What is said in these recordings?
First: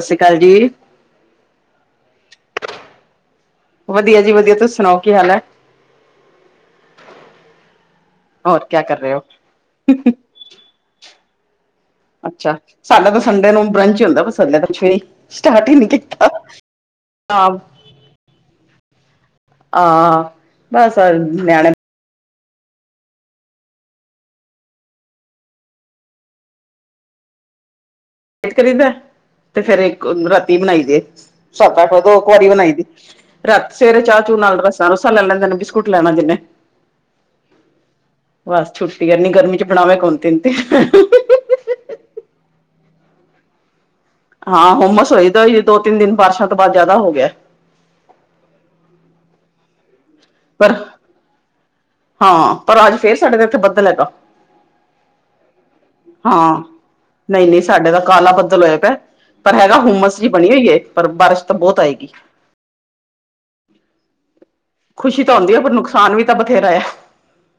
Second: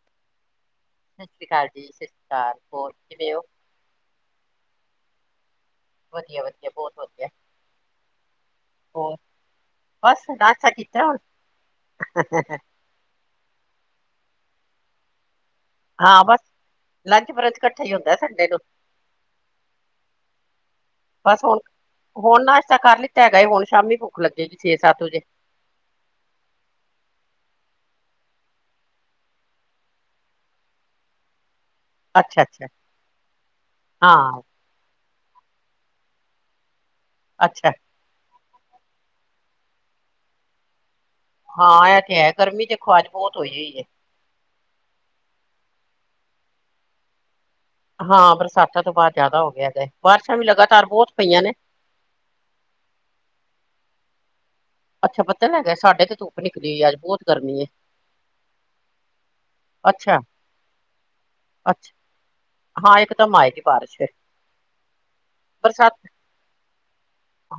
ਸਸ਼੍ਰੀ ਕਾਲ ਜੀ। ਸਸ਼੍ਰੀ ਕਾਲ ਜੀ, ਸਸ਼੍ਰੀ ਕਾਲ ਹੋਰ ਕਿਵੇਂ ਅੋ। ਵਧੀਆ ਜੀ ਵਧੀਆ ਤੁਸੀ ਸੁਣਾਓ ਕੀ ਹਾਲ ੲੈ। ਵਧੀਆ-ਵਧੀਆ ਬੋਤ ਵਧੀਆ ਹੋਰ ਕਿਆ ਕਰ ਰਹੇ ਹੋਰ, ਹੋ ਬੱਸ ਨਾਸਾ ਕੀਤਾ ਹੋਣ ਅੱਛਾ ਸਾਡਾ ਤਾਂ ਸੰੰਡੇ ਨੂੰ ਬਰੰਚ ਈ ਹੁੰਦਾ, ਬਸ ਸੰਡੇ ਤਾ ਕੁਛ ਵੀ ਨੀ ਤੇ ਸਟਾਟੀ ਨੀ। ਹਾਂ ਬਸ ਲੰਚ-ਬਰਜ ਕੱਠਾ ਈ ਹੁੰਦਾ ਸੰਡੇ ਨੂੰ ਆ, ਬਸ ਨੇਆਣੇ ਹੋਣ ਨਾਸ਼ਤਾਂ ਕੱਰ ਲਿੱਤਾ ਹੈਗਾਏ ਹੁਣ ਸ਼ਾਮੀ ਭੁੱਖ ਲੱਗੇਗੀ ਛੇ-ਸੱਤ ਵਜੇ ਏਕ ਰੇਦਾ, ਤੇ ਫੇਰ ਏਕ ਰਾਤੀ ਬਣਾਈ ਦੀ ਸੱਤ-ਅੱਠ ਵ ਦੋ ਕੁਵਾਰੀ ਅੱਛਾ-ਅੱਛਾ, ਬਣਾਈ ਦੀ, ਰਾਤ ਸਵੇਰੇ ਚਾਹ-ਚੂ ਹਾਂ, ਨਾਲ ਰੱਸਾਂ-ਰੁੱਸਾ ਲੈ ਲੈਂਦੇ ਬਿਸਕੁਟ ਲੈਣਾ ਜਿੰਨੇ ਅੱਛਾ। ਬਸ ਛੁੱਟੀ ਅਨੀ ਗਰਮੀ ਚ ਬਣਾਵੇੈ ਕੌਣ ਤਿੰਨ-ਤਿੰਨ ਹਾਂ ਐਤੇ ਹੈ ਗਰਮੀ ਤੇ ਖੁਵਾਜ ਬੋਤ ਹੋਈ ਹੁਈ ੲੈ। ਹਾਂ ਹੁਮਸ ਹੋਈਦਾਈ ਦੋ-ਤਿੰਨ ਦਿਨ ਬਾਰਸ਼ਾਂ ਤੋਂ ਬਾਅਦ ਜਾਦਾ ਹੋ ਗੇਆ। ਹਾਂ ਬਰਸਾਤਾਂ ਤੋਂ ਬਾਅਦ ਜਾਦਾ ਹੋ ਗੇਆ ਦੈ, ਬਾਰਿਸ਼ਾਂ ਵੀ ਪਰ ਲਗਾਤਾਰ ਬੋਤ ਪਈਆ ਨੇ ਹਾਂ, ਪਰ ਅੱਜ ਫੇਰ ਸਾਡੇ ਤੇ ਏਥੇ ਬੱਦਲ ਹੈਗਾ ਅੱਛਾ ਬੱਦਲ ਹੈਗਾ, ਏ? ਸਾਡੇ ਤੇ ਧੁੱਪ ਹਾਂ, ਨਿਕਲੀ ਹੋਈ ਹੈ, ਅੱਜ ਬਹੁਤ ਗਰਮੀ ਨਈ-ਨਈ ਏ, ਸਾਡੇ ਦਾ ਕਾਲਾ ਬੱਦਲ ਹੋਏਆ ਪੈ ਪਰ ਹੈਗਾ ਹੁਮਸ ਜੀ ਅੱਛਾ-ਅੱਛਾ, ਬਣੀ ਹੋਈ ਏ ਪਰ ਬਾਰਸ਼ ਤਾਂ ਬੋਤ ਆਏਗੀ ਹਾਂ ਏਕ ਦਮ ਆਏਗੀ ਬਾਰਸ਼ ਫੇਰ ਖੁਸ਼ੀ ਤਾਂ ਹੁੰਦੀ ੲੈ ਪਰ ਨੁਕਸਾਨ ਵੀ ਤਾਂ ਬਥੇਰੈ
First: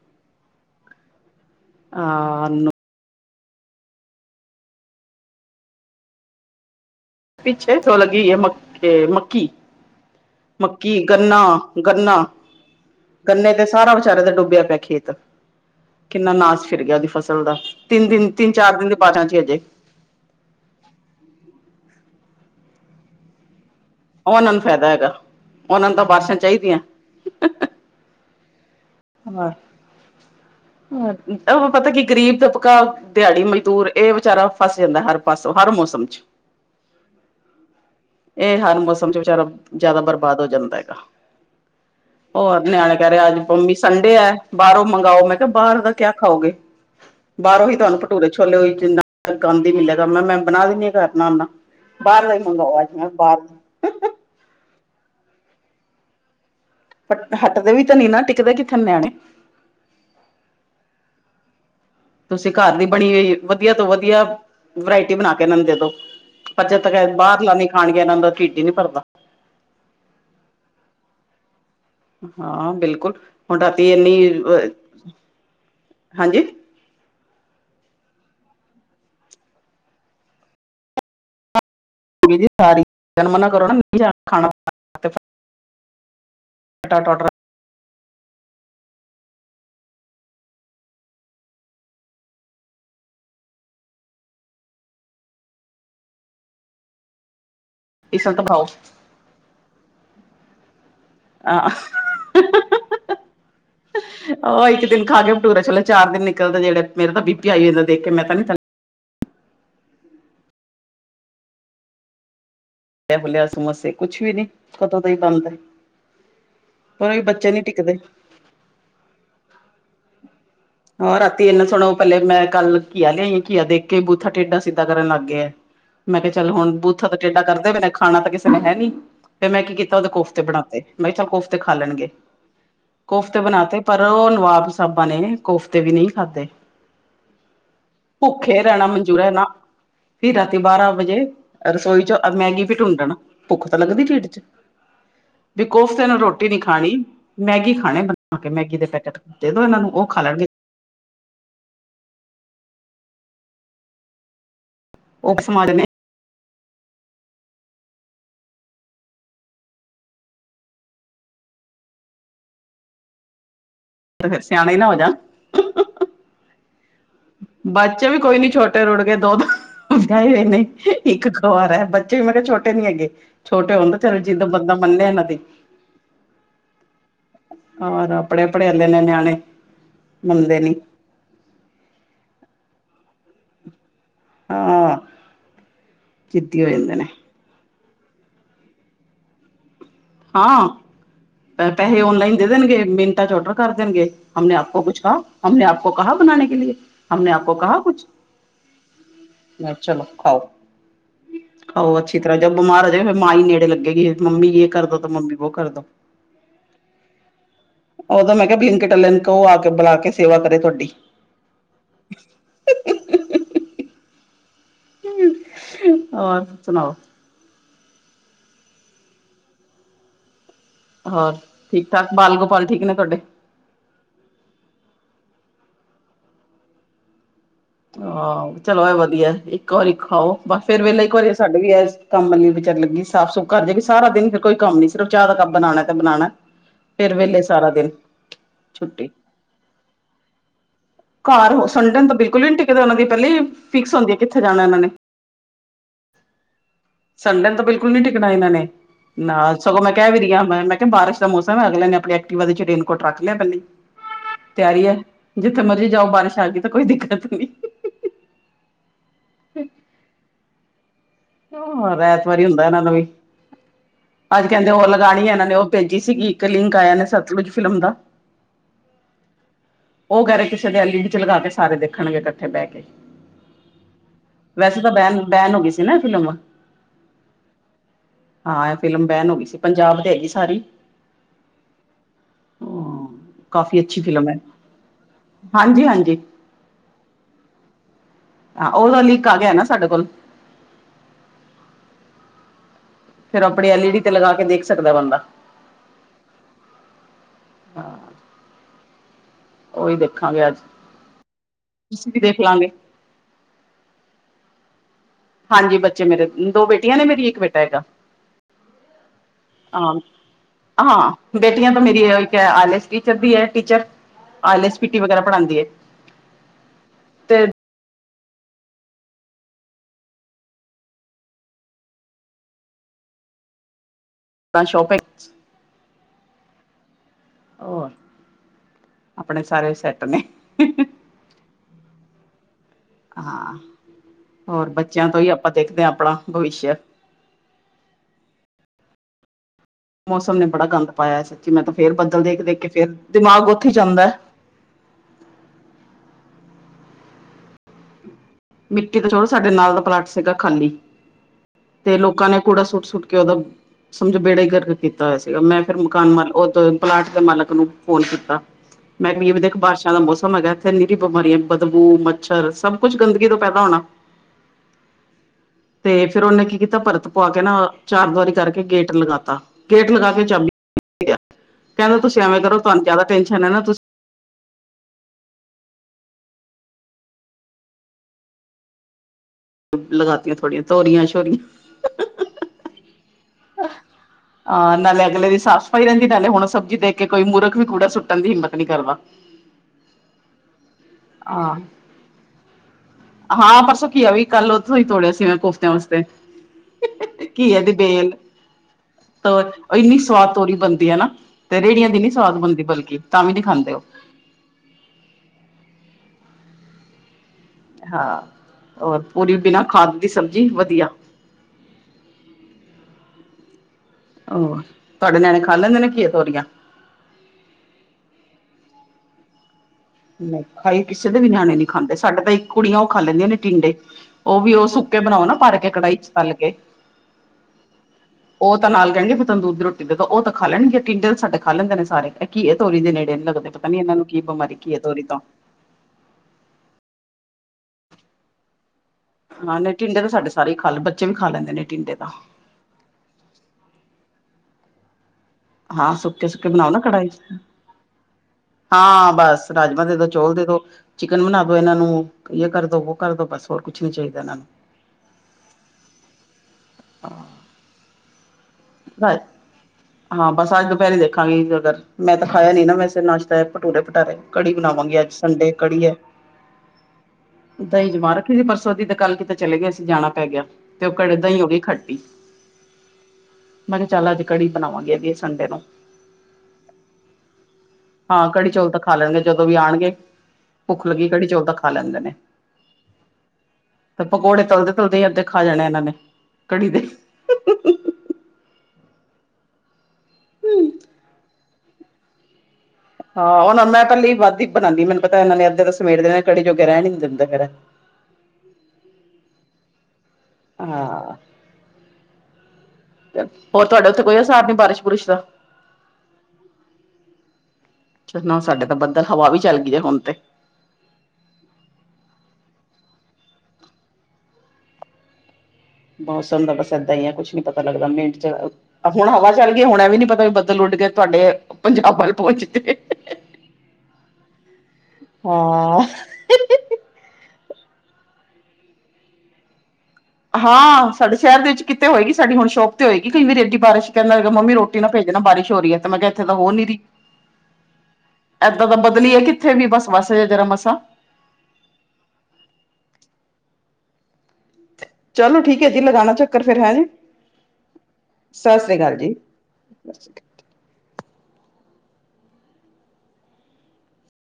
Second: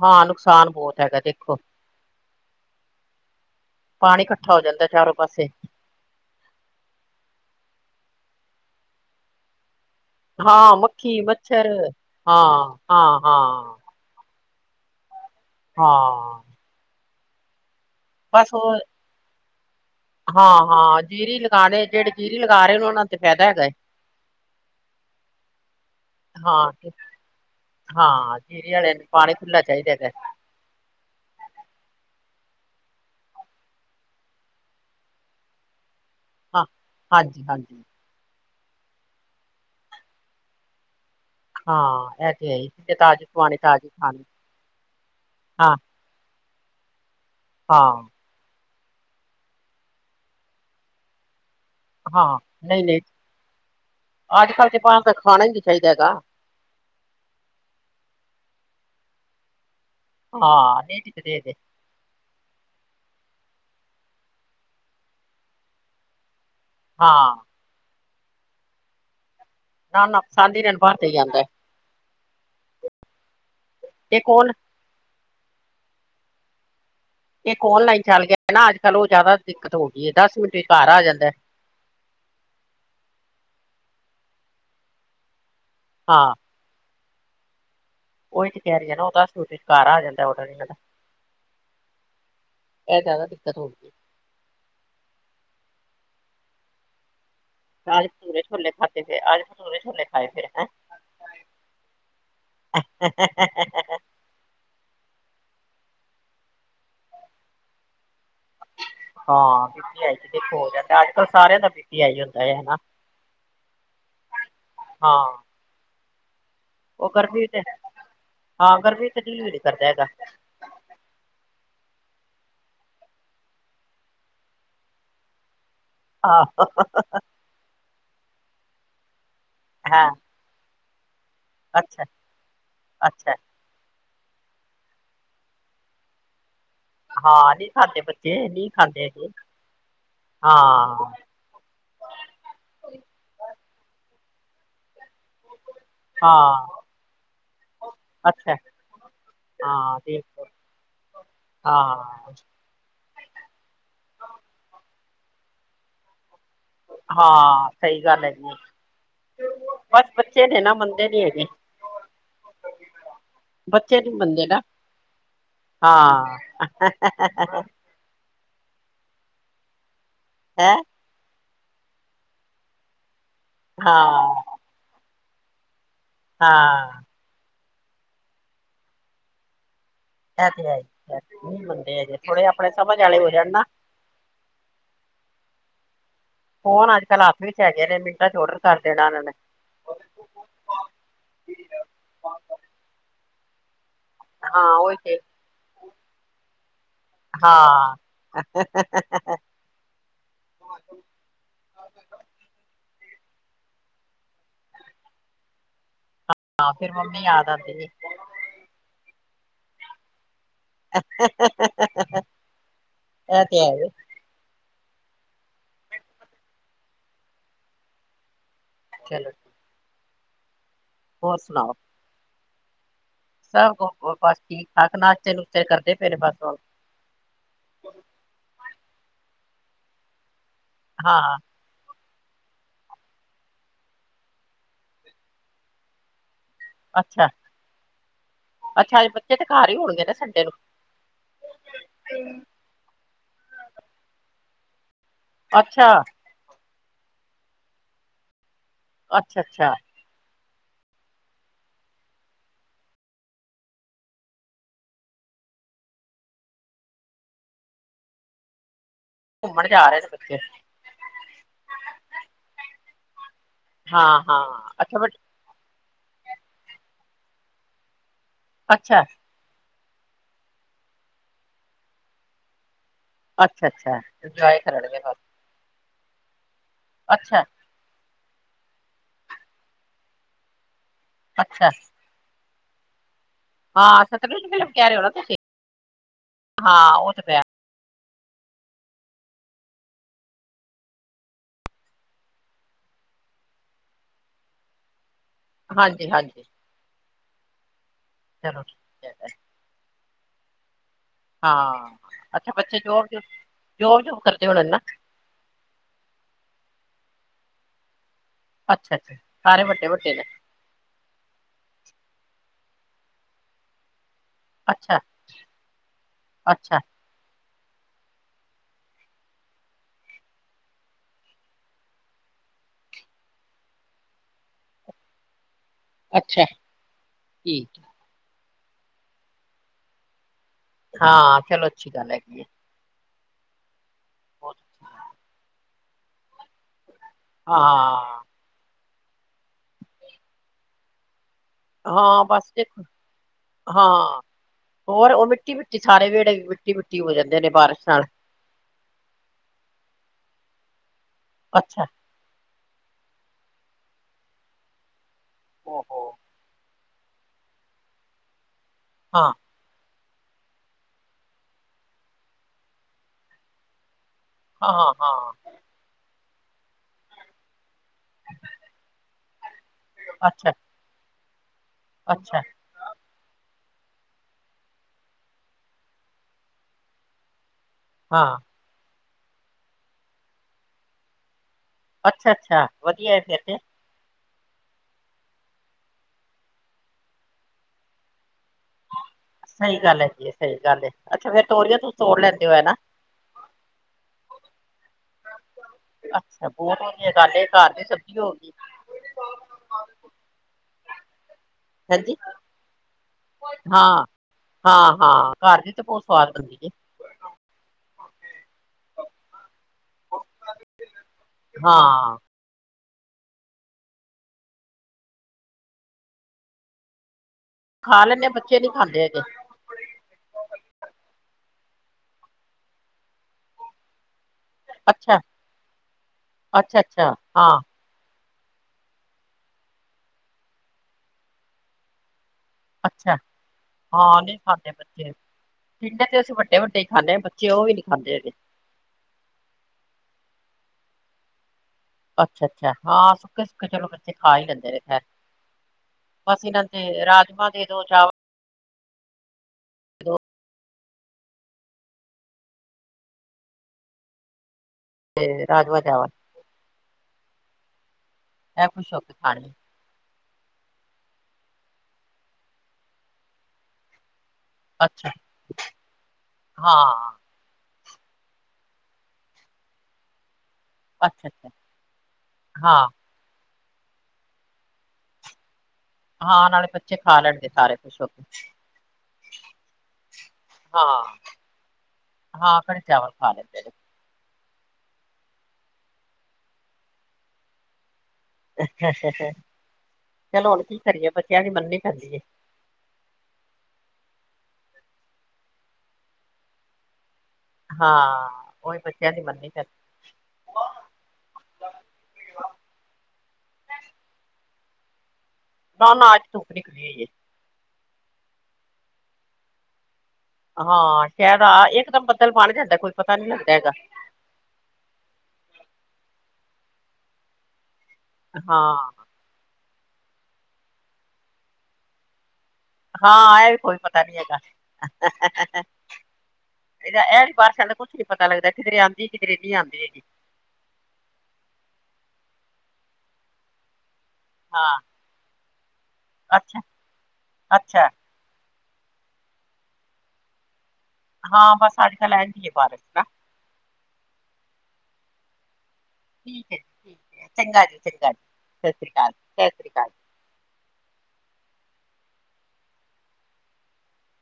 ਹਾਂ ਨੁਕਸਾਨ ਬਹੁਤ ਹੈਗਾ ਦੇਖੋ। ਆ ਨੂੰ ਪਾਣੀ ਕਠਾ ਹੋ ਜਾਦਾ ਚਾਰੋ ਪਾਸੇ। ਪਿੱਛੇ ਥੋ ਲਗੀ ਏ ਮ ਮੱਕੀ। ਹਾਂ ਮੱਕੀ, ਮੱਖੀ ਗੰਨਾ, ਮੱਛਰ ਗੰਨਾ, ਹਾਂ ਹਾਂ ਗੰਨੇ ਤੇ ਹਾਂ ਸਾਰਾ ਵਿਚਾਰੇ ਦਾ ਡੁੱਬਿਆ ਪਿਆ ਖੇ। ਤ, ਕਿੰਨਾ ਹਾਂ ਨਾਸ਼ ਫਿਰ ਗਿਆ ਓਦੀ ਫਸਲ ਦਾ ਤਿੰਨ ਦਿਨ ਤਿੰਨ-ਚਾਰ ਦਿਨ ਦੇ ਬਾਚਾ ਚ ਅਜੇ। ਹਾਂ-ਹਾਂ ਜੀਰੀ ਲਗਾਣੇ, ਜੇੜੇ ਜੀਰੀ ਲਗਾ ਰੇ ਨੇ ਓਨਾਂ ਨੂੰ ਤੇ ਫੈਦਾ ਹੈਗਾ ਏ। ਓਨਾਂ ਨੂੰ ਫੈਦਾ ਹੈਗਾ, ਓਨਾਂ ਨੂੰ ਤਾਂ ਬਾਰਸ਼ਾ ਚਾਈ ਹਾਂ ਦੀਆ। ਤੇ- ਹਾਂ, ਜੀਰੀ ਆਲੇ ਨੂੰ ਪਾਣੀ ਖੁੱਲਾ ਚਾਈਦਾ ਹੈਗਾ। ਹਾਂ ਉਹ ਪਤਾ ਕੀ ਗਰੀਬ ਦਬਕਾ ਦਿਹਾੜੀ ਮਜ਼ਦੂਰ ਇਹ ਵਿਚਾਰਾ ਫਸ ਜਾਂਦਾ ਹਰ। ਪਾਸੋਂ ਹਰ ਮੌਸਮ ਚ। ਹਾਂ ਹਾਂਜੀ-ਹਾਂਜੀ। ਇਹ ਹਰ ਮੌਸਮ ਚ ਵਿਚਾਰਾ ਜ਼ਿਆਦਾ ਬਰਬਾਦ ਹੋ ਜਾਂਦਾ ਗਾ। ਹਾਂ ਇਹ ਤੇ ਹੈਏੇ ਜੇ ਤਾਜ਼ੇ ਖਮਾਣੇ ਤਾਜ਼ੇ। ਜਿਹੜੇਆ ਬਾਹਰੋਂ ਮੰਗਾਓ ਮੈਂ ਕਿਹਾ ਬਾਰ ਦਾ ਕਿਆ ਖਾਓਗੇ ਬਾਰੋਂ ਹੀ ਤੁਹਾਨੂੰ ਹਾਂ ਭਟੂਰੇ। ਛੋਲੇ ਗੰਦ ਹੀ ਮਿਲੇਗਾ ਮੈਂ ਮੈਂ ਬਣਾ ਦਿਨੀ ਘਰ ਨਾਲ-ਨਾਲ। ਬਾਰ ਦਾ ਹਾਂ ਹੀ ਮੰਗਾਓ ਨਹੀਂ ਅੱਜ ਨਹੀਂ ਮੈਂ ਬਾਰ ਦਾ। ਅੱਜ ਕੱਲ੍ਹ ਤਾਂ ਬਾਰ ਦਾ ਖਾਣਾ ਈ ਨੀ ਚਾਹੀਦਾ ਹੈਗਾ। ਪ ਹੱਟਦੇ ਵੀ ਤਾਂ ਨੀ ਨਾ ਟਿਕਦੇ ਕਿੱਥੇ ਨਿਆਣੇ। ਹਾਂ ਨਈ ਟਿਕਦੇ ਹੈਗੇ। ਤੁਸੀਂ ਘਰ ਦੀ ਬਣੀ ਹੋਈ ਵਧੀਆ ਤੋਂ ਵਧੀਆ ਵਰਾਇਟੀ ਬਣਾ ਕੇ ਇਨਾਂ ਨੂੰ ਦੇ ਦੋ। ਪਰ ਜਦ ਤੱਕ ਇਹ ਹਾਂ ਬਾਰ ਲਾਨੀ ਖਾਣਗੇ ਇਨਾਂ ਦਾ ਢਿੱਡ ਈ ਨੀ ਭਰਦਾ। ਨਾ ਨਾ ਪਸੰਦ ਈ ਇਨਾਂ ਨੂੰ ਬਾਹਰ ਦਾ ਈ ਆਂਦਾ। ਹਾਂ ਬਿਲਕੁਲ ਹੁਣ ਰਾਤੀ ਇਹ ਇੰਨੀ, ਕੌਣ ਹਾਂਜੀ ਇੱਕ ਔਨਲਾਈਨ ਚੱਲ ਗਿਆ ਨਾ ਅੱਜ ਕੱਲ ਉਹ ਜ਼ਿਆਦਾ ਦਿੱਕਤ ਹੋ ਗਈ ਏ ਦਸ ਮਿੰਟ ਵਿਚ ਘਰ ਆ ਜਾਂਦਾ। [unintelligible] ਹਾਂ। ਫਟਾਫਟ ਔਡਰ। ਉਈ ਤੇ ਕਹਿ ਰਹੀ ਨਾ ਉਹਦਾ ਦਸ ਮਿੰਟ ਵਿੱਚ ਘਰ ਆ ਜਾਂਦਾ ਨਾ ਆਡਰ। ਇਹ ਜ਼ਿਆਦਾ ਦਿੱਕਤ ਹੋਗੀ। ਅੱਜ ਭਟੂਰੇ ਛੋਲੇ ਖਾਦੇ ਤੇ ਅੱਜ ਭਟੂਰੇ ਛੋਲੇ ਖਾਏ ਫੇਰ ਹੈਂ। ਆਹ। ਆ ਇੱਕ ਦਿਨ ਖਾ ਕੇ ਭਟੂਰੇ ਛੋਲੇ ਚਾਰ ਦਿਨ ਨਿਕਲਦਾ ਜਿਹੜੇ ਮੇਰੇ ਤਾਂ ਬੀਪੀ ਹਾਈ ਹੋ ਜਾਂਦਾ ਦੇਖ ਮੈਂ ਤਾਂ ਨੀ ਹਾਂ ਬੀਪੀਹਾਈ ਦੇਖੋ ਹੋ ਜਾਂਦਾ ਅੱਜ ਕੱਲ੍ਹ ਸਾਰਿਆਂ ਦਾ ਬੀਪੀਹਾਈ ਹੁੰਦਾ ਐ ਹਨਾ। ਤਲਿਆ ਫੁਲਿਆ ਸਮੋਸੇ ਕੁਛ ਵੀ ਨੀ ਕਦੋਂ ਦਾ ਹਾਂ ਈ ਬੰਦ ਐ। ਉਹ ਗਰਮੀ ਤੇ ਹੈ, ਹਾਂ ਗਰਮੀ ਚ ਤਾਂ ਜੀਵੀ ਨਹੀਂ ਕਰਦਾ ਹੈਗਾ। ਹਾਂ ਰਾਤੀ ਇੰਨਾ ਸੋਹਣਾ ਪਹਿਲੇ ਮੈਂ ਕੱਲ ਘੀਆ ਲਿਆਈ ਘੀਆ ਦੇਖ ਕੇ ਬੂਥਾ ਟੇਡਾ ਸਿੱਧਾ ਕਰਨ ਲੱਗ ਗਏ ਏ। ਮੈਂ ਕਿਹਾ ਆਹ ਚੱਲ ਹੁਣ ਬੂਥਾ ਤਾਂ ਟੇਡਾ। ਕਰਦੇ ਖਾਣਾ ਤਾਂ ਕਿਸੇ ਨੇ ਹੈ ਨੀ ਫਿਰ ਮੈਂ ਕੀ ਕੀਤਾ ਹੈ ਉਹਦੇ ਕੋਫਤੇ ਬਣਾ ਤੇ ਮੈਂ ਕਿਹਾ ਚੱਲ ਕੋਫਤੇ ਖਾ ਅੱਛਾ ਲੈਣਗੇ ਅੱਛਾ ਕੋਫਤੇ ਬਣਾ ਤੇ। ਪਰ ਉਹ ਨਵਾਬ ਸਾਹਬਾ ਨੇ ਕੋਫਤੇ ਵੀ ਨਈ ਖਾਧੇ। ਹਾਂ ਨਹੀਂ ਖਾਂਦੇ ਬੱਚੇ ਭੁੱਖੇ ਨਹੀਂ ਰਹਿਣਾ ਖਾਂਦੇ ਮੰਨਜੂਰ ਹੈਗੇ ਆ ਨਾ ਫੇਰ ਰਾਤੀ ਬਾਰਾਂ ਹਾਂ ਵੱਜੇ। ਰਸੋਈ ਚ ਮੈਗੀ ਵੀ ਟੂੰਡਣ ਭੁੱਖ ਤਾਂ ਲੱਗਦੀ ਢਿੱਡ ਚ। ਵੀ ਕੋਫਤੇ ਨਾਲ ਰੋਟੀ ਨੀ ਹਾਂ ਖਾਣੀ। ਮੈਗੀ ਖਾਣੀ ਬਣਾ ਕੇ ਅੱਛਾ ਮੈਗੀ ਦੇ ਪੈਕਟ ਦੇਦੋ ਇਹਨਾਂ ਨੂੰ ਹਾਂ ਉਹ ਖਾ ਦੇਖੋ ਲੈਣਗੇ। ਹਾਂ। [unintelligible] ਹਾਂ, ਸਈ ਗੱਲ ਏ ਜੀ। ਬਸ ਬੱਚੇ ਨੇ ਨਾ ਮੰਨਦੇ ਨੀ ਹੈਗੇ। ਬੱਚੇ ਨੀ ਤੇ ਫਿਰ ਮੰਨਦੇ ਸਿਆਣੇ ਨਾ ਹੋ ਜਾਣ। ਹਾਂ। ਬੱਚੇ ਵੀ ਕੋਈ ਨੀ ਛੋਟੇ ਰੁੜ ਗਏ ਦੋ ਤਾਂ ਨਈ ਨਈ ਹੈਂ ਇੱਕ ਕਵਾਰਾ ਬੱਚੇ ਵੀ ਮੈਂ ਕਿਹਾ ਛੋਟੇ ਨੀ ਹੈਗੇ, ਛੋਟੇ ਹੁੰਦੇ ਚਲੋ ਹਾਂ ਜਿੰਦੋਂ ਬੰਦਾ ਮੰਨੇ ਇਹਨਾਂ ਦੀ। ਹਾਂ। ਹੋਰ ਆਪੜੇ-ਆਪੜੇ ਹੁਂਦੇ ਨੇ ਨਿਆਣੇ ਐ ਮੰਨਦੇ ਤੇ ਨੀ ਹੈ ਈ ਐ [inaudible] ਥੋੜੇ ਆਪਣੇ ਸਮਝ ਆਲੇ ਹੋ ਜਾਣ ਨਾ ਹਾਂ ਜਿੱਦੀ ਹੋ ਜਾਂਦੇ ਫੋਨ ਅੱਜ ਨੇ ਕੱਲ [inaudible] ਵਿੱਚ ਹੈਗੇ ਨੇ ਮਿੰਟਾਂ ਚ ਔਡਰ ਕਰ ਦੇਣਾ ਏਨਾਂ ਨੇ। ਹਾਂ ਪੈਹੇ ਓਨਲਾਈਨ ਦੇ ਦੇਣਗੇ ਮਿੰਟਾਂ ਚ ਔਡਰ ਕਰ ਦੇਣਗੇ ਹਮ ਨੇ ਹਾਂ ਆਪ ਕੋ ਉਹੀ ਕੁਛ ਤੇ ਕਹਾ, ਹਮ ਨੇ ਆਪ ਕੋ ਕਹਾ ਬਨਾਨੇ ਕੇ ਲਿਏ ਹਮ ਨੇ ਆਪ ਕੋ ਕਹਾ ਹਾਂ ਕੁਛ। [inaudible] ਲੈ ਚਲੋ ਖਾਓ। ਆਹੋ ਅੱਛੀ ਤਰ੍ਹਾਂ ਜਬ ਬਿਮਾਰ ਹੋ ਜਾਏਗੀ ਫਿਰ ਮਾਂ ਹੀ ਨੇੜੇ ਲੱਗੇਗੀ ਮੰਮੀ ਯੇ ਕਰ ਦੋ ਮੰਮੀ ਵੋ ਕਰਦੋ। ਹਾਂ ਫੇਰ ਮੰਮੀ ਯਾਦ ਆਂਦੀ ਏ। ਓਦੋਂ ਮੈਂ ਕਿਆ ਬਲਿੰਕਿਟ ਲਿੰਕ ਓ ਆ ਕੇ ਬੁਲਾ ਕੇ ਸੇਵਾ ਕਰੇ ਤੁਹਾ ਐ ਤੇ ਹੈ ਏ। ਹੋਰ ਸੁਣਾਓ? ਚਲੋ ਹੋਰ ਠੀਕ-ਠਾਕ ਬਾਲ ਗੋਪਾਲ ਠੀਕ ਨੇ ਤੁਹਾਡੇ? ਸਭ ਕੁ ਬਸ ਠੀਕ-ਠਾਕ ਨਾਸ਼ਤੇ-ਨੁਸ਼ਤੇ ਕਰਦੇ ਪਏ ਨੇ ਬਸ [unintelligible] ਆਓ ਚਲੋ ਐ ਵਧੀਆ ਇੱਕ ਵਾਰੀ ਖਾਓ, ਬਸ ਫੇਰ ਵੇਲੇ ਇੱਕ ਵਾਰੀ ਹਾਂ ਸਾਡੇ ਵੀ [unintelligible] ਕੰੰਮ ਵਾਲੀ ਵਿਚਾਰੀ ਲੱਗੀ ਸਾਫ਼ ਸੁਫ਼ ਕਰ ਦੇਗੀ, ਸਾਰਾ ਦਿਨ ਫਿਰ ਕੋਈ ਕੰਮ ਨੀ ਸਿਰਫ ਚਾਹ ਦਾ ਕਪ ਬਣਾਣਾ ਤੇ ਬਣਾਨੈ। ਫੇਰ ਅੱਛਾ ਵੇਲੇ ਸਾਰਾ ਦਿਨ। ਅੱਛਾ ਛੁੱਟੀ ਅੱਜ ਬੱਚੇ ਤੇ ਘਰ ਹੀ ਹੋਣਗੇ ਨਾ ਸੰਡੇ ਨੂੰ ਘਰ ਸੰਡੇ ਨੂੰ ਤਾਂ ਬਿਲਕੁੱਲ ਈ [unintelligible] ਤੇ ਓਨਾਂ ਦੀ ਪੈਲੀ ਫਿਕਸ ਹੁੰਦੀ ਐ ਕਿੱਥੇ ਜਾਣਾ ਏਨਾਂ ਨੇ। ਅੱਛਾ। ਸੰਡੇ ਨੂੰ ਤਾਂ ਬਿਲਕੁੱਲ ਨੀ ਟਿਕਣਾ ਏਨਾਂ ਨੇ ਅੱਛਾ ਨਾਲ ਅੱਛਾ ਸਗੋਂ ਮੈਂ ਕੈ ਵੀ ਰਈ ਮੈਂ-ਮੈਂ ਕਿਆ ਬਾਰਸ਼ ਦਾ ਮੌਸਮ ਐ ਅਗਿਲਿਆਂ ਨੇ ਆਪਣੀ ਐਕਟੀਵਾ ਚ ਰੇਨਕੋਟ ਰੱਖ ਲਿਆ ਪੈਲੀ। ਤਿਆਰੀ ਐ ਜਿੱਥੇ ਮਰਜ਼ੀ ਜਾਓ ਬਾਰਿਸ਼ ਆ ਗਈ ਤਾਂ ਕੋਈ ਦਿੱਕਤ ਨੀ। ਘੁੰਮਣ ਜਾ ਰੇ ਨੇ ਬੱਚੇ। [unintelligible] ਤਵਾਰੀ ਹੁੰਦਾ ਐਨਾਂ ਦਾ ਵੀ ਹਾਂ ਹਾਂ ਅੱਜ ਕੇਂਦੇ ਹੋਰ ਅੱਛਾ ਲਗਾਣੀ ਆ ਏਨਾਂ ਨੇ ਓ ਭੇਜੀ ਸੀਗੀ ਇੱਕ ਲਿੰਕ ਆਇਆ ਨਾ ਸਤਲੁਜ ਫਿਲਮ ਦਾ। ਅੱਛਾ। ਓ ਕੈਰੇ ਕਿਸੇ ਦੇ ਐਲ ਈਡ ਚ ਲਗਾ ਕੇ ਸਾਰੇ ਦੇਖਣਗੇ ਇਕੱਠੇ ਬੈ ਕੇ। ਅੱਛਾ ਅੱਛਾ ਇੰਜੋਏ ਵੈਸੇ ਤਾਂ ਕਰਨਗੇ ਬਸ ਬੈਨ-ਬੈਨ ਹੋਗੀ ਸੀ ਨਾ ਏ ਫਿਲਮ। ਅੱਛਾ ਹਾਂ ਐ ਫਿਲਮ ਬੈਨ ਹੋਗੀ ਸੀ ਪੰਜਾਬ ਤੇ ਹੈਗੀ ਸਾਰੀ। ਅੱਛਾ। ਹਾਂ ਕਾਫੀ ਅੱਛੀ ਹਾਂ ਫਿਲਮ ਐ ਸਤਲੁਜ ਕਹਿ ਰਹੇ ਹੋ ਨਾ ਤੁਸੀਂ ਹਾਂਜੀ-ਹਾਂਜੀ। ਹਾਂ ਓ ਤਾਂ [unintelligible] ਹਾਂ ਓਦਾ ਲਿੰਕ ਆ ਗਿਆ ਨਾ ਸਾਡੇ ਕੋਲ। ਫੇਰ ਆਪਣੀ ਐਲ ਈ ਡੀ ਤੇ ਲਗਾ ਕੇ ਦੇਖ ਸਕਦਾ ਬੰਦਾ। ਹਾਂਜੀ-ਹਾਂਜੀ। ਹਾਂ। ਚਲੋ ਠੀਕ। ਹੈ ਓਈ ਦੇਖਾਂਗੇ ਅੱਜ। ਹਾਂ ਤੁਸੀਂ ਵੀ ਦੇਖ ਅੱਛਾ ਲਾਂਗੇ ਬੱਚੇ ਜੋਬ-ਜੁਬ ਜੋਬ-ਜੁਬ ਕਰਦੇ ਹੋਣੇ ਨਾ। ਹਾਂਜੀ, ਬੱਚੇ ਮੇਰੇ ਦੋ ਬੇਟੀਆਂ ਨੇ ਮੇਰੀ ਇੱਕ ਬੇਟਾ ਹੈਗਾ। ਅੱਛਾ-ਅੱਛਾ ਸਾਰੇ ਵੱਡੇ ਹਾਂ -ਵੱਡੇ ਨੇ। ਹਾਂ ਬੇਟੀਆਂ ਤਾਂ ਮੇਰੀ ਇੱਕ ਐ ਆਈਲਟਸ ਟੀਚਰ ਦੀ ਐ ਟੀਚਰ ਹਾਲੇ ਅੱਛਾ ਸਪੀਟੀ ਵਗੈਰਾ ਪੜਾਂਦੀ ਏ। ਅੱਛਾ। ਤਾਂ ਸ਼ੋਪਿੰਗਸ- ਅੱਛਾ। ਠੀਕ ਹੈ। ਹੋਰ, ਅਪਣੇ ਸਾਰੇ ਸੈਟ ਨੇ। ਹਾਂ, ਚਲੋ ਅੱਛੀ ਗੱਲ ਹੈਗੀ ਏ। ਹਾਂ ਹੋਰ ਬੱਚਿਆਂ ਤੋਂ ਈ ਆਪਾਂ ਦੇਖਦੇ ਆ ਅਪਣਾ ਭਵਿਸ਼ਯ ਹਾਂ ਆਂ। ਮੌਸਮ ਨੇ ਬੜਾ ਗੰਦ ਪਾਯਾ ਸੱਚੀ ਮੈਂ ਤਾਂ ਫੇਰ ਬਦੱਲ ਹਾਂ ਬਸ ਦੇਖ-ਦੇਖ ਕੇ ਦੇਖੋ ਫੇਰ ਦਿਮਾਗ ਓਥੇ ਈ ਹਾਂ ਜਾਂਦਾ। ਹੋਰ ਓ ਮਿੱਟੀ-ਮਿੱਟੀ ਸਾਰੇ ਵੇਹੜੇ ਮਿੱਟੀ-ਮਿੱਟੀ ਹੋ ਜਾਂਦੇ ਨੇ ਬਾਰਸ਼ ਨਾਲ। ਮਿੱਟੀ ਦਾ ਛੋੜੋ ਸਾਡੇ ਨਾਲ ਦਾ ਪੱਲਾਟ ਸੀਗਾ ਖਾਲੀ ਅੱਛਾ। ਤੇ ਲੋਕਾਂ ਨੇ ਕੂੜਾ ਸੁੱਟ-ਸੁੱਟ ਕੇ ਓਦਾ ਸਮਝੋ ਬੇੜਾ ਈ ਗਰਕ ਕੀਤਾ ਹੋਯਾ ਸੀਗਾ, ਮੈਂ ਫੇਰ ਓਹੋ ਮਕਾਨ ਮਾਲਕ ਓਦੋ ਪੱਲਾਟ ਦੇ ਮਾਲਕ ਨੂੰ ਫੋਨ ਕੀਤਾ ਮੈਂ ਹਾਂ ਕੇਆ ਵੀ ਦੇਖ ਬਾਰਿਸ਼ਾਂ ਦਾ ਮੌਸਮ ਹੈਗਾ ਐ ਨੀਰੀ ਬਿਮਾਰੀ ਹੈ। ਬਦਬੂ, ਮੱਛਰ ਸਭ ਕੁਛ ਗੰਦਗੀ ਤੋਂ ਪੈਦਾ ਹੋਣਾ ਹਾਂ-ਹਾਂ। ਤੇ ਫੇਰ ਓਨੇ ਕੀ ਕੀਤਾ ਭਰਤ ਪਵਾ ਕੇ ਨਾ ਚਾਰਦਵਾਰੀ ਕਰਕੇ ਗੇਟ ਲਗਾ ਤਾ। ਗੇਟ ਲਗਾ ਕੇ ਚਾਬੀ ਅੱਛਾ ਦਿਤੀ ਆ, ਕੈਂਦਾ ਤੁਸੀਂ ਐਵੇਂ ਅੱਛਾ ਕਰੋ ਤੁਆਨੂੰ ਜਾਦਾ ਟੈਨਸ਼ਨ ਐ ਨਾ, ਤੁਸੀਂ ਹਾਂ। ਸਬਜ਼ੀ ਲਗਾਤੀਆਂ ਥੋੜਿਆ ਤੋਰੀਆਂ-ਸ਼ੋਰੀਆਂ ਅੱਛਾ-ਅੱਛਾ, ਵਧੀਆ ਫੇਰ ਤੇ। ਆਂਹ ਨਾਲੇ ਅਗਲੇ ਦੀ ਸਾਫ਼-ਸਫ਼ਾਈ ਰੈਂਦੀ, ਨਾਲੇ ਹੁਣ ਸਬਜ਼ੀ ਦੇਖ ਕੇ ਕੋਈ ਮੂਰਖ ਵੀ ਕੂੜਾ ਸੁੱਟਣ ਦੀ ਹਿੰਮਤ ਨੀ ਕਰਦਾ। ਸਈ ਗੱਲ ਐ ਹੈਗੀ ਸਹੀ ਗੱਲ ਏ। ਅੱਛਾ ਫੇਰ ਹਾਂ ਤੋਰੀਆਂ ਤੁਸੀ ਤੋੜ ਲੈਂਦੇ ਔ, ਹੈਨਾ। ਹਾਂ ਪਰਸੋਂ ਕੀਆ ਵੀ ਕੱਲ ਓੱਥੋਂ ਈ ਤੋੜਿਆ ਸੀ ਮੈਂ ਕੋਫਤਿਆਂ ਵਾਸਤੇ। ਐ ਬੋਹਤ ਵਧੀਆ ਗੱਲ ਏ ਘੀਏ ਘਾਰ ਦੀ ਬੇਲ ਸਬਜ਼ੀ ਹੋਰ ਕੀ ਤੋਂ ਇੰਨੀ ਸਵਾਦ ਤੋਰੀ ਬਣਦੀ ਏ ਨਾ ਤੇ ਰੇੜੀਆਂ ਦੀ ਨੀ ਹਾਂਜੀ ਸਵਾਦ ਬਣਦੀ ਬਲਕਿ ਤਾਂ ਵੀ ਨੀ ਖਾਂਦੇ ਓ ਹਾਂ-ਹਾਂ, ਘਾਰ ਦੀ ਤੇ ਬੋਤ ਸਵਾਦ ਬਣਦੀ ਏ। ਹਾਂ ਹੋਰ ਪੂਰੀ ਬਿਨਾਂ ਖਾਦ ਦੀ ਸਬਜ਼ੀ, ਵਧੀਆ। ਹਾਂ। ਹੋਰ ਤਾਡੇ ਨਿਆਣੇ ਖਾ ਲੈਂਦੇ ਨੇ ਕੀਆ, ਤੋਰੀਆਂ। ਖਾ ਲੈਂਦੇ ਏ, ਬੱਚੇ ਨੀ ਖਾਂਦੇ ਹੈਗੇ। ਹਾਏ ਕਿਸੇ ਦੇ ਵੀ ਨਿਆਣੇ ਨੀ ਖਾਂਦੇ। ਸਾਡੇ ਤਾਂ ਇੱਕ ਕੁੜੀਆਂ ਓ ਖਾ ਲੈਂਦੀਆਂ ਨੇ ਟਿੰਡੇ, ਓ ਵੀ ਓਸ ਸੁੱਕੇ ਅੱਛਾ ਬਣਾਓ ਨਾ ਪਰ ਕੇ, ਕੜਾਈ ਚ ਤੱਲ ਕੇ ਅੱਛਾ ਅੱਛਾ ਹਾਂ ਓ ਤਾਂ ਨਾਲ ਕੈਂਗੇ ਵੀ ਤੰਦੂਰ ਦੀ ਰੋਟੀ ਦੇਦੋ, ਓ ਤਾਂ ਖਾ ਲੈਣਗੇ ਟਿੰਡੇ ਤੇ ਸਾਡੇ ਖਾ ਲੈਂਦੇ ਨੇ ਸਾਰੇ। ਐ ਕੀਏ-ਤੋਰੀ ਦੇ ਨੇੜੇ ਅੱਛਾ ਨੀ ਲੱਗਦੇ, ਪਤਾ ਨੀ ਏਨਾਂ ਨੂੰ ਕੀ ਹਾਂ ਨਹੀਂ ਬਿਮਾਰੀ ਖਾਂਦੇ ਘੀਏ ਤੋਰੀ ਬੱਚੇ ਤੋਂ ਟਿੰਡੇ ਤੇ ਅਸੀਂ ਵੱਡੇ-ਵੱਡੇ ਈ ਖਾਂਣੇ ਆਂ। ਬੱਚੈ ਓ ਵੀ ਨੀ ਖਾਂਦੇੇ ਹੈਗੇ। ਹਾਂ ਨਈ ਟਿੰਡੇ ਤਾਂ ਸਾਡੇ ਸਾਰੇ ਹੀ ਖਾ ਲੈਂਦੇ, ਬੱਚੇ ਵੀ ਖਾ ਲੈਂਦੇ ਨੇ ਟਿੰਡੇ ਤਾਂ। ਅੱਛਾ-ਅੱਛਾ, ਹਾਂ ਸੁੱਕੇ-ਸੁੱਕੇ ਚਲੋ ਬਚੇ ਖਾ ਹੀ ਲੈਂਦੇ ਨੇ ਖੈਰ ਹਾਂ ਸੁੱਕੇ ਬਸ ਸੁੱਕੇ ਏਨਾ ਬਣਾਓ ਨਾ ਦੇ ਕੜਾਹੀ ਚ। ਰਾਜਮਾਂ ਦੇਦੋ ਚਾਵ ਹਾਂ ਬਸ ਰਾਜਮਾਂ ਦੇਦੋ ਚੋਲ ਦੇਦੋ ਚਿਕਨ ਬਣਾ ਦੋ ਏਨਾਂ ਨੂੰ। ਯੇ ਕਰ ਦੋ ਵੋ ਕਰ ਦੋ ਬਸ ਹੋਰ ਕੁਛ ਨੀ ਚਾਇਦਾ ਏਨਾਂ ਨੂੰ। ਤੇ ਰਾਜਮਾ-ਚਾਵਲ ਐ ਖੁਸ਼ ਹੋ ਕੇ ਖਾਣਗੇ। ਹਾਂ ਬਸ ਅੱਜ ਦਪੈਰੇ ਦੇਖਾਂਗੀ ਨਯੂਡਲਸ ਮੈਂ ਤਾਂ ਖਾਇਆ ਨੀ ਨਾ ਵੈਸੇ ਨਾਸ਼ਤਾ, ਐ ਪਟੂਰੇ-ਪਟਾਰੇ। ਕੜੀ ਬਣਾਵਾਂਗੀ ਅੱਛਾ ਅੱਜ ਸੰਡੇ ਕੜੀ ਐ। ਹਾਂ ਦਹੀਂ ਜਮਾ ਰੱਖੀ ਸੀ ਪਰਸੋਂ ਦੀ ਤੇ ਕੱਲ ਕਿਤੇ ਚਲੇ ਗਏ ਸੀ ਜਾਣਾ ਪੈ ਗਿਆ, ਤੇ ਉਹ ਦਹੀਂ ਹੋ ਅੱਛਾ-ਅੱਛਾ, ਗਈ ਖੱਟੀ ਹਾਂ। ਮੈਂ ਕਿਹਾ ਚੱਲ ਅੱਜ ਕੜੀ ਬਣਾਵਾਂਗੀ ਏ ਵੀ ਸੰਡੇ ਨੂੰ ਹਾਂ ਨਾਲੇ ਬੱਚੇ ਖਾ ਲੈਣਗੇ ਸਾਰੇ ਖੁਸ਼ ਹੋ ਕੇ, ਹਾਂ ਕੜੀ ਚੌਲ ਤਾਂ ਖਾ ਲੈਣਗੇ, ਜਦੋਂ ਵੀ ਆਣਗੇ ਭੁੱਖ ਹਾਂ। ਲੱਗੀ, ਕੜੀ ਚੌਲ ਤੇ ਖਾ ਲੈਂਦੇ ਨੇ। ਹਾਂ, ਕੜੀ ਚਾਵਲ ਖਾ ਲੈਂਦੇ ਨੇ, ਤੇ ਪਕੌੜੇ ਤਲਦੇ- ਤਲਦੇ ਅੱਧੇ ਖਾ ਜਾਣੇ ਇਹਨਾਂ ਨੇ, ਕੜੀ ਦੇ ਹੁ ਹੁ ਹੀ ਹੀ ਅ ਅ ਅ ਚਲੋ ਹੁਣ ਕੀ ਕਰੀਏ ਬੱਚਿਆਂ ਦੀ ਮੰਨਣੀ ਪੈਂਦੀ ਏ। ਹਾਂ ਉਹ ਮੈਂ ਪਹਿਲੀ ਈ ਵੱਧ ਈ ਬਣਾਦੀ ਮੈਨੂੰ ਪਤਾ ਇਹ ਨੇ ਅੱਧੇ ਸਮੇਟ ਦੇ ਕੜੀ ਜੋਗੇ ਰਹਿਣ ਨੀ ਦਿੰਦੇ ਫ ਹਾਂ, ਉਹੀ ਬੱਚਿਆਂ ਦੀ ਮੰਨਨੀ ਪੇ ਹਾਂ, ਹੋਰ ਤੁਹਾਡਾ ਉੱਥੇ ਕੋਈ ਹਿਸਾਬ ਨੀ ਬਾਰਿਸ਼- ਬੁਰਿਸ਼ ਦਾ ਨਾ ਨਾ ਚ ਧੁੱਪ ਨਿਕਲੀਈ ਏ। ਨਾ ਸਾਡੇ ਤਾਂ ਬੱਦਲ ਹਵਾ ਵੀ ਚੱਲ ਗਈ ਐ ਹੁਣ ਤੇ ਹਾਂ ਸ਼ਾਇਦ ਆ ਇਹਦਮ ਬੱਦਲ ਬਣ ਜਾਂਦਾ ਕੋਈ ਪਤਾ ਨੀ ਲੱਗਦਾ ਹੈਗਾ। ਮੌਸਮ ਦਾ ਬਸ ਇਏਦਾਂ ਈ ਆ ਕੁਛ ਨੀ ਪਤਾ ਲੱਗਦਾ ਮਿੰਟ ਚ ਹਾਂ। ਹੁਣ ਹਵਾ ਚੱਲ ਗਏ ਹੁਣ ਵੀ ਨੀ ਪਤਾ ਵੀ ਬੱਦਲ ਉੱਡ ਕੇ ਤੁਹਾਡੇ ਪੰਜਾਬ ਵੱਲ ਪਹੁੰਚ ਕੇ ਹਾਂ ਇਹ ਵੀ ਕੋਈ ਪਤਾ ਨੀ ਹੈਗਾ ਹੇ ਹੈ ਹੈ ਹਾਂ। ਇਹਦਾ ਇਹ ਜ ਬਾਰਸ਼ਾਂ ਦਾ ਕੁਛ ਨੀ ਪਤਾ ਲੱਗਦਾ ਕਿਧਰੇ ਆਂਦੀ ਕਿਧਰੇ ਨਈ ਆਂਦੀ ਹੈਗੀ। ਹਾਂ ਸਾਡੇ ਸ਼ਹਿਰ ਦੇ ਵਿੱਚ ਕਿਤੇ ਹੋਏਗੀ, ਸਾਡੀ ਹੁਣ ਸ਼ੋਪ ਤੇ ਹੋਏਗੀ ਕਈ ਵ ਰੇਡੀ ਬਾਰਿਸ਼ ਕਹਿੰਦਾ ਮੰਮੀ ਰੋਟੀ ਹਾਂ, ਨਾ ਭੇਜਣਾ ਬਾਰਿਸ਼ ਹੋ ਰਹੀ ਐ ਤੇ ਮੈਂ ਕਿਹਾ ਇੱਥੇ ਤਾਂ ਹੋ ਨੀ ਰਹੀ। ਅੱਛਾ-ਅੱਛਾ, ਇਏਦਾਂ ਤਾਂ ਬਦਲੀ ਐ ਕਿੱਥੇ ਵੀ ਬਸ ਬਸ ਜ ਜਰਾ ਮਸਾਂ ਹਾਂ ਬਸ ਅੱਜ- ਕੱਲ੍ਹ ਆਹਂਦੀ ਐ ਬਾਰਸ਼ ਤਾਂ ਚਲੋ ਠੀਕ ਐ ਜੀ ਲਗਾਉਣਾ ਚੱਕਰ ਠੀਕ ਏ ਫਿਰ ਹੈ ਜੀ, ਠੀਕ ਹੈ, ਚੰਗਾ ਜੀ, ਚੰਗਾ ਜੀ, ਸਸਿ ਸਤਿ ਸ੍ਰੀ ਸ੍ਰੀਕਾਲ ਅਕਾਲ, ਜੀ, ਸਤਿ ਸ੍ਰੀ ਅਕਾਲ। ਸਸਿ ਸ਼੍ਰੀ ਅਕ